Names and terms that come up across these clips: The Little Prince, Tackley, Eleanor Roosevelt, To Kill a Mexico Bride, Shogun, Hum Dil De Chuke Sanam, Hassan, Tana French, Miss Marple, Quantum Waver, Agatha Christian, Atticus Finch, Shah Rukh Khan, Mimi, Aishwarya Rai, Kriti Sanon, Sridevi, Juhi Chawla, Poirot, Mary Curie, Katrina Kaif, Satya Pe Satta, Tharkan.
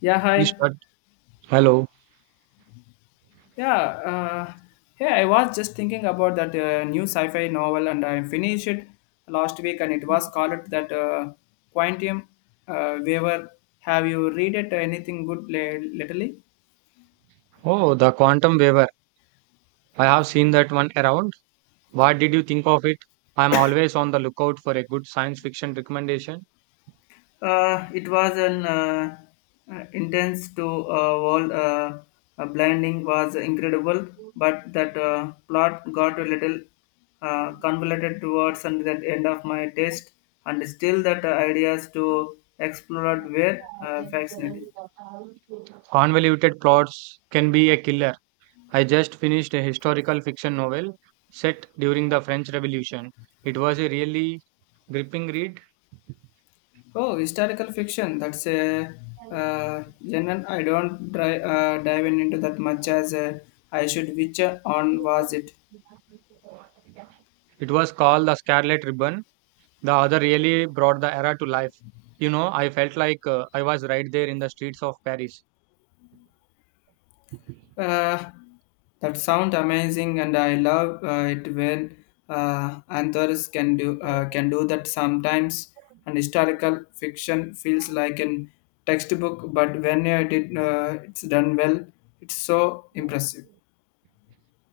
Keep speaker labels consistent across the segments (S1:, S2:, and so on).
S1: Yeah,
S2: We
S1: hi.
S2: start. Hello.
S1: Yeah, uh, yeah, I was just thinking about that new sci fi novel, and I finished it last week, and it was called that Quantum Waver. Have you read it anything good lately?
S2: Oh, the quantum waiver. I have seen that one around. What did you think of it? I'm always on the lookout for a good science fiction recommendation.
S1: It was an intense to wall. Blinding was incredible, but that plot got a little convoluted towards and that end of my test, and still that ideas to explore were fascinating.
S2: Convoluted plots can be a killer. I just finished a historical fiction novel set during the French Revolution. It was a really gripping read.
S1: Oh, historical fiction. That's a uh, genre I don't dive in into that much as I should. Which on was it?
S2: It was called The Scarlet Ribbon. The author really brought the era to life. You know, I felt like I was right there in the streets of Paris.
S1: Uh, that sound amazing, and I love it when uh, authors can do that sometimes. And historical fiction feels like an textbook, but when it's done well, it's so impressive.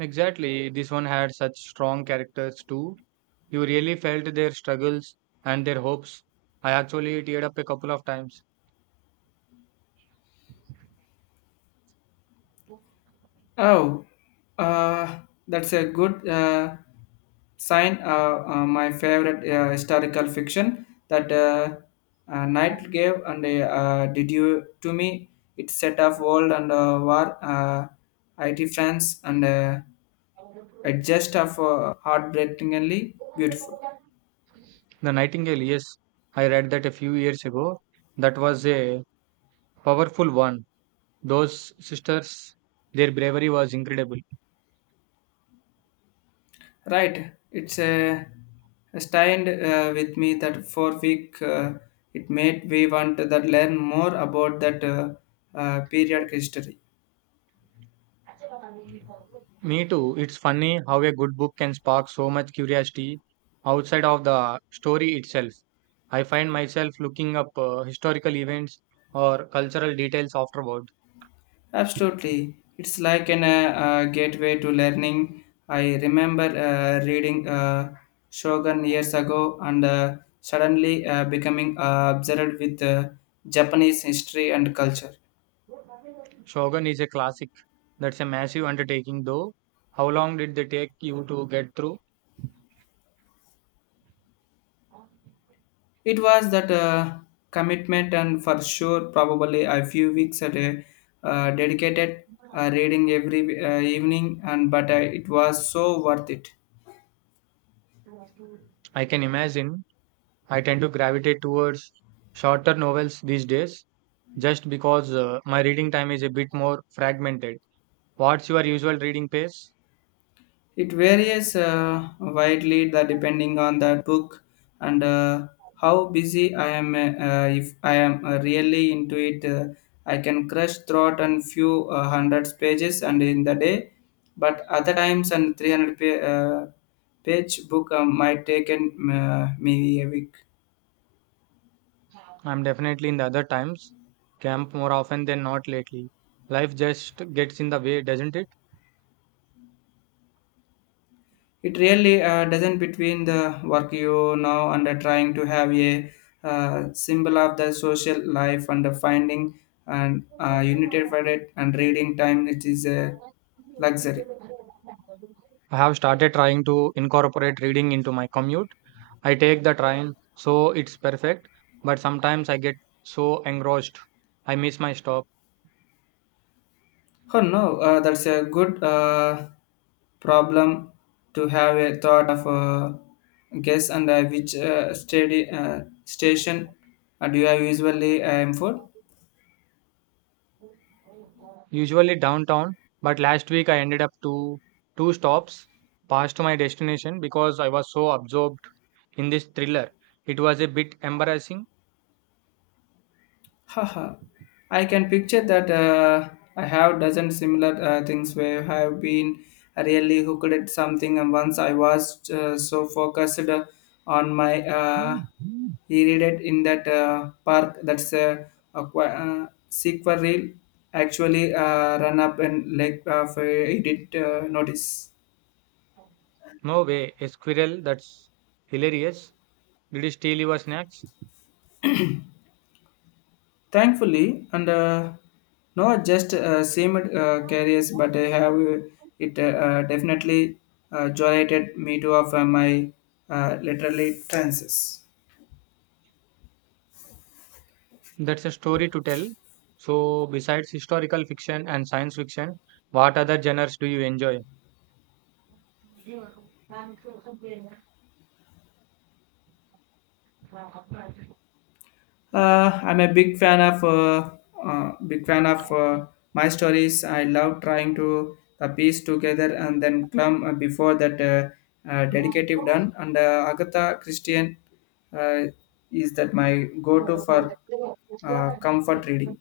S2: Exactly. This one had such strong characters too. You really felt their struggles and their hopes. I actually teared up a couple of times.
S1: Oh, uh, that's a good sign. My favorite historical fiction that Knight gave and did you to me. It set of world and war, IT France, and it just of heartbreakingly beautiful.
S2: The Nightingale, yes, I read that a few years ago. That was a powerful one. Those sisters, their bravery was incredible.
S1: Right, it's a stand with me that for week. It made me want to that learn more about that period history.
S2: Me too. It's funny how a good book can spark so much curiosity outside of the story itself. I find myself looking up historical events or cultural details afterward.
S1: Absolutely. It's like an gateway to learning. I remember reading Shogun years ago, and suddenly becoming obsessed with Japanese history and culture.
S2: Shogun is a classic. That's a massive undertaking, though. How long did they take you to get through?
S1: It was that commitment, and for sure, probably a few weeks at a dedicated reading every evening, and but it was so worth it.
S2: I can imagine. I tend to gravitate towards shorter novels these days just because my reading time is a bit more fragmented. What's your usual reading pace?
S1: It varies widely the, depending on the book and how busy I am. If I am really into it, I can crush throughout and few hundreds pages and in the day. But other times, and 300 page book might take me a week.
S2: I'm definitely in the other times, camp more often than not lately. Life just gets in the way, doesn't it?
S1: It really doesn't between the work you now and trying to have a symbol of the social life and the finding and united for it and reading time. It is a luxury.
S2: I have started trying to incorporate reading into my commute. I take the train, so it's perfect, but sometimes I get so engrossed I miss my stop.
S1: Oh no, that's a good problem to have a thought of a guess, and which steady, station do you have usually aim for?
S2: Usually downtown, but last week I ended up to two stops past my destination because I was so absorbed in this thriller. It was a bit embarrassing.
S1: Haha, I can picture that. I have dozen similar things where I have been really hooked at something, and once I was so focused on my e-reader in that park, that's a sequel reel actually run up, and like I did notice.
S2: No way, a squirrel, that's hilarious. Did he steal your snacks?
S1: Thankfully, and not just same careers, but I have it definitely generated me to of my literally trances.
S2: That's a story to tell. So, besides historical fiction and science fiction, what other genres do you enjoy?
S1: I'm a big fan of my stories. I love trying to piece together and then clump before that dedicative done. And Agatha Christian uh, is that my go-to for comfort reading.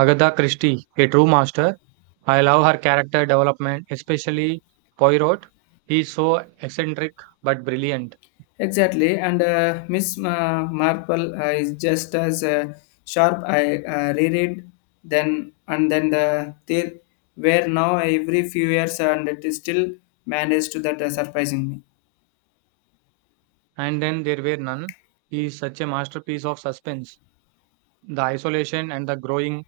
S2: Agatha Christie, a true master. I love her character development, especially Poirot. He is so eccentric but brilliant.
S1: Exactly, and Miss Marple is just as sharp. I reread then and then the there where now every few years, and it is still managed to that surprising me.
S2: And then there were none. He is such a masterpiece of suspense. The isolation and the growing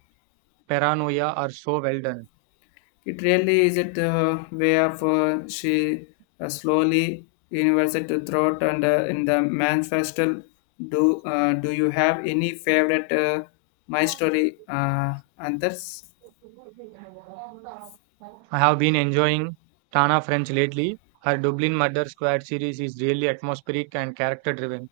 S2: paranoia are so well done.
S1: It really is it way of she slowly university to throat and in the manifesto. Do you have any favorite my story others?
S2: I have been enjoying Tana French lately. Her Dublin Murder Squad series is really atmospheric and character driven.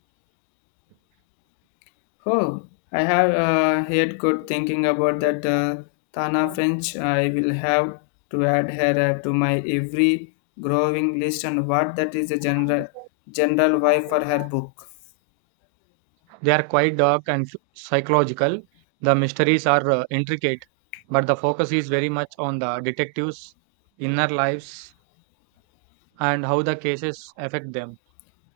S1: Oh, I have heard good thinking about that Tana French. I will have to add her to my every growing list, and what that is a general general why for her book.
S2: They are quite dark and psychological. The mysteries are intricate, but the focus is very much on the detectives' inner lives and how the cases affect them.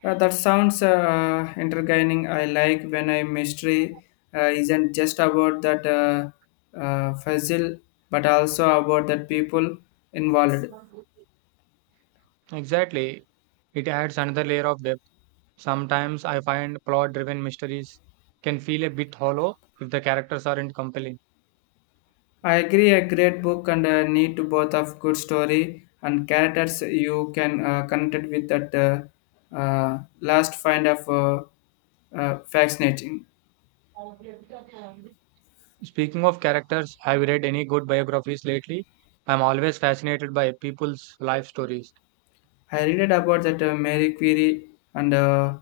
S1: That sounds entertaining. I like when a mystery isn't just about that puzzle, but also about the people involved.
S2: Exactly, it adds another layer of depth. Sometimes I find plot driven mysteries can feel a bit hollow if the characters aren't compelling.
S1: I agree, a great book and a need to both of good story and characters you can connect with that last find of fascinating.
S2: Speaking of characters, have you read any good biographies lately? I'm always fascinated by people's life stories.
S1: I read about that Mary Curie, and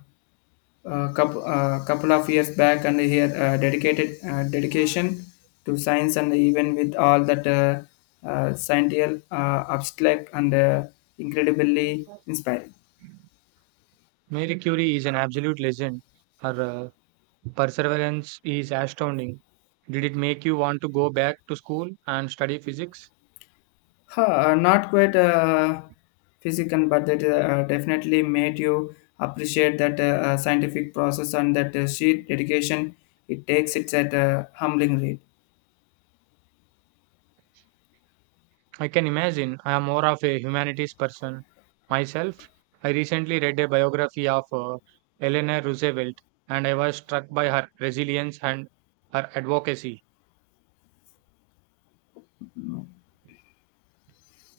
S1: a couple of years back, and here dedicated dedication to science, and even with all that scientific abstract and incredibly inspiring.
S2: Mary Curie is an absolute legend. Her Perseverance is astounding. Did it make you want to go back to school and study physics?
S1: Huh, not quite physical, but that definitely made you appreciate that scientific process and that sheer dedication it takes. It's at a humbling rate.
S2: I can imagine. I am more of a humanities person. Myself, I recently read a biography of Eleanor Roosevelt, and I was struck by her resilience and her advocacy.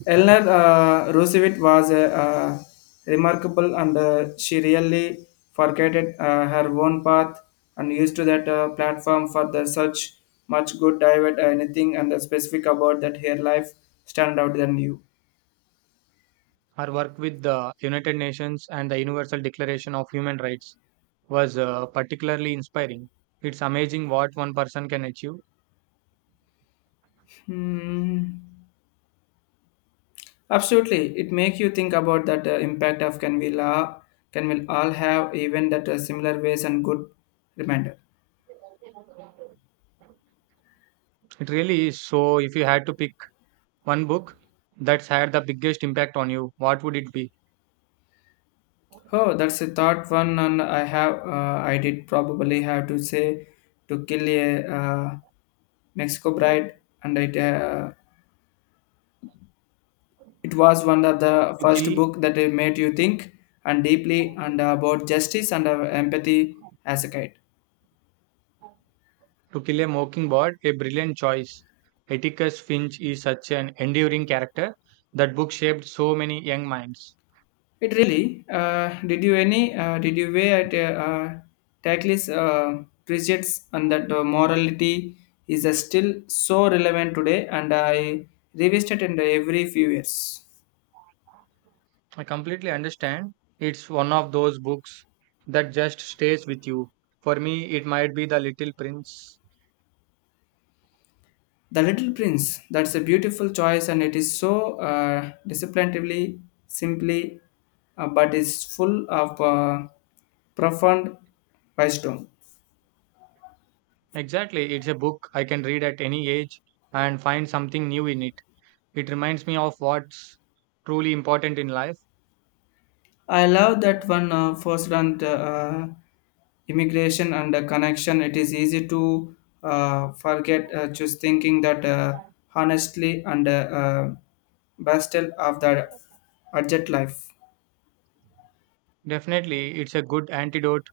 S1: Eleanor Roosevelt was remarkable, and she really forgot her own path and used to that platform for the such much good dive anything, and specific about that her life stand out than you.
S2: Her work with the United Nations and the Universal Declaration of Human Rights was particularly inspiring. It's amazing what one person can achieve.
S1: Hmm. Absolutely, it makes you think about that impact of can we la can we all have even that similar ways, and good reminder.
S2: It really is. So, if you had to pick one book that's had the biggest impact on you, what would it be?
S1: Oh, that's a thought one, and I have, I did probably have to say to kill a Mexico Bride, and it was one of the
S2: To
S1: first
S2: Kill
S1: book that it made you think and deeply and about justice and empathy as a kid.
S2: To Kill a Mockingbird, a brilliant choice. Atticus Finch is such an enduring character. That book shaped so many young minds.
S1: It really. Did you any? Did you weigh at Tackley's precepts on that morality is still so relevant today, and I revisit it in every few years.
S2: I completely understand. It's one of those books that just stays with you. For me, it might be The Little Prince.
S1: The Little Prince. That's a beautiful choice, and it is so disciplinedly simply, but is full of profound wisdom.
S2: Exactly, it's a book I can read at any age and find something new in it. It reminds me of what's truly important in life.
S1: I love that one first on the, immigration and the connection. It is easy to forget just thinking that honestly and bastel of the urgent life.
S2: Definitely, it's a good antidote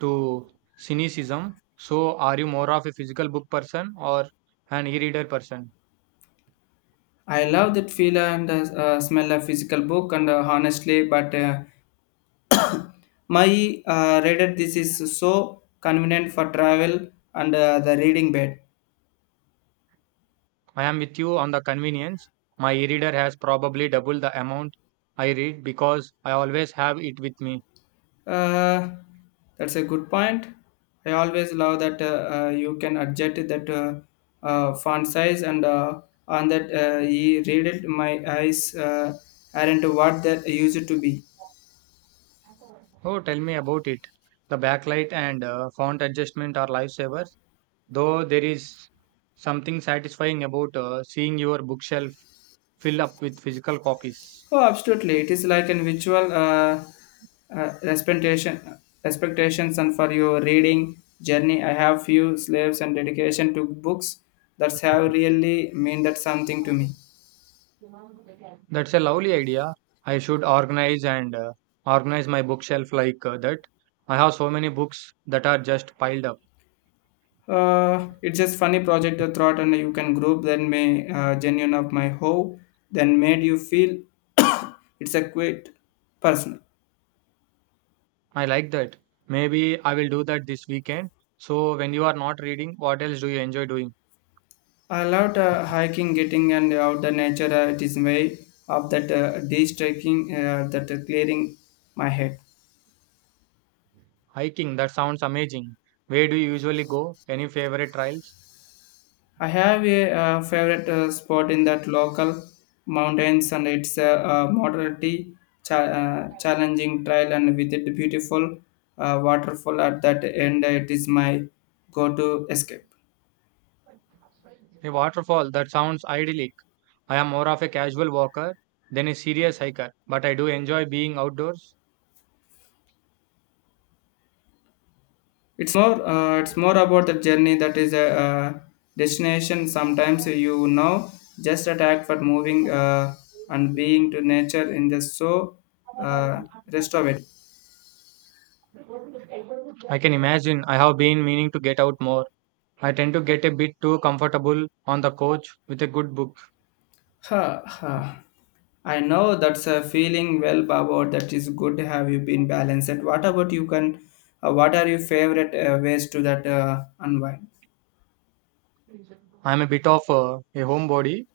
S2: to cynicism. So, are you more of a physical book person or an e reader person?
S1: I love that feel and smell of physical book, and honestly, but my reader this is so convenient for travel and the reading bed.
S2: I am with you on the convenience. My e reader has probably double the amount I read because I always have it with me.
S1: Uh, that's a good point. I always love that you can adjust that font size and on that he read it. My eyes aren't what that used to be.
S2: Oh, tell me about it. The backlight and font adjustment are lifesavers, though there is something satisfying about seeing your bookshelf fill up with physical copies.
S1: Oh, absolutely! It is like an visual uh, expectation, expectations, and for your reading journey, I have few slaves and dedication to books that have really mean that something to me.
S2: That's a lovely idea. I should organize my bookshelf like that. I have so many books that are just piled up.
S1: It's just funny project the thought, and you can group then may genuine of my hoe then made you feel it's a quite personal.
S2: I like that. Maybe I will do that this weekend. So, when you are not reading, what else do you enjoy doing?
S1: I loved hiking, getting and out the nature. It is way of that de-striking, that clearing my head.
S2: Hiking, that sounds amazing. Where do you usually go? Any favorite trails?
S1: I have a favorite spot in that local mountains, and it's a moderately challenging trail, and with it beautiful waterfall at that end. It is my go-to escape.
S2: A waterfall, that sounds idyllic. I am more of a casual walker than a serious hiker, but I do enjoy being outdoors.
S1: It's more about the journey that is a destination. Sometimes you know just attack for moving and being to nature in the so uh, rest of it.
S2: I can imagine. I have been meaning to get out more. I tend to get a bit too comfortable on the couch with a good book.
S1: Ha ha. I know that's a feeling well, Baba. That is good. Have you been balanced? And what about you? Can what are your favorite ways to that unwind?
S2: I am a bit of a homebody.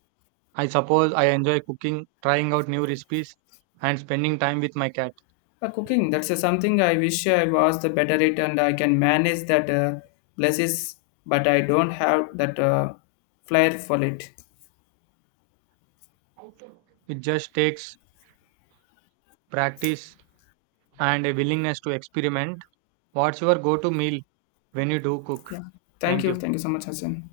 S2: I suppose I enjoy cooking, trying out new recipes, and spending time with my cat.
S1: Cooking. That's something I wish I was the better at, and I can manage that blesses, but I don't have that flair for it.
S2: It just takes practice and a willingness to experiment. What's your go to meal when you do cook?
S1: Yeah. Thank
S2: Thank
S1: you.
S2: you.
S1: Thank you so much, Hassan.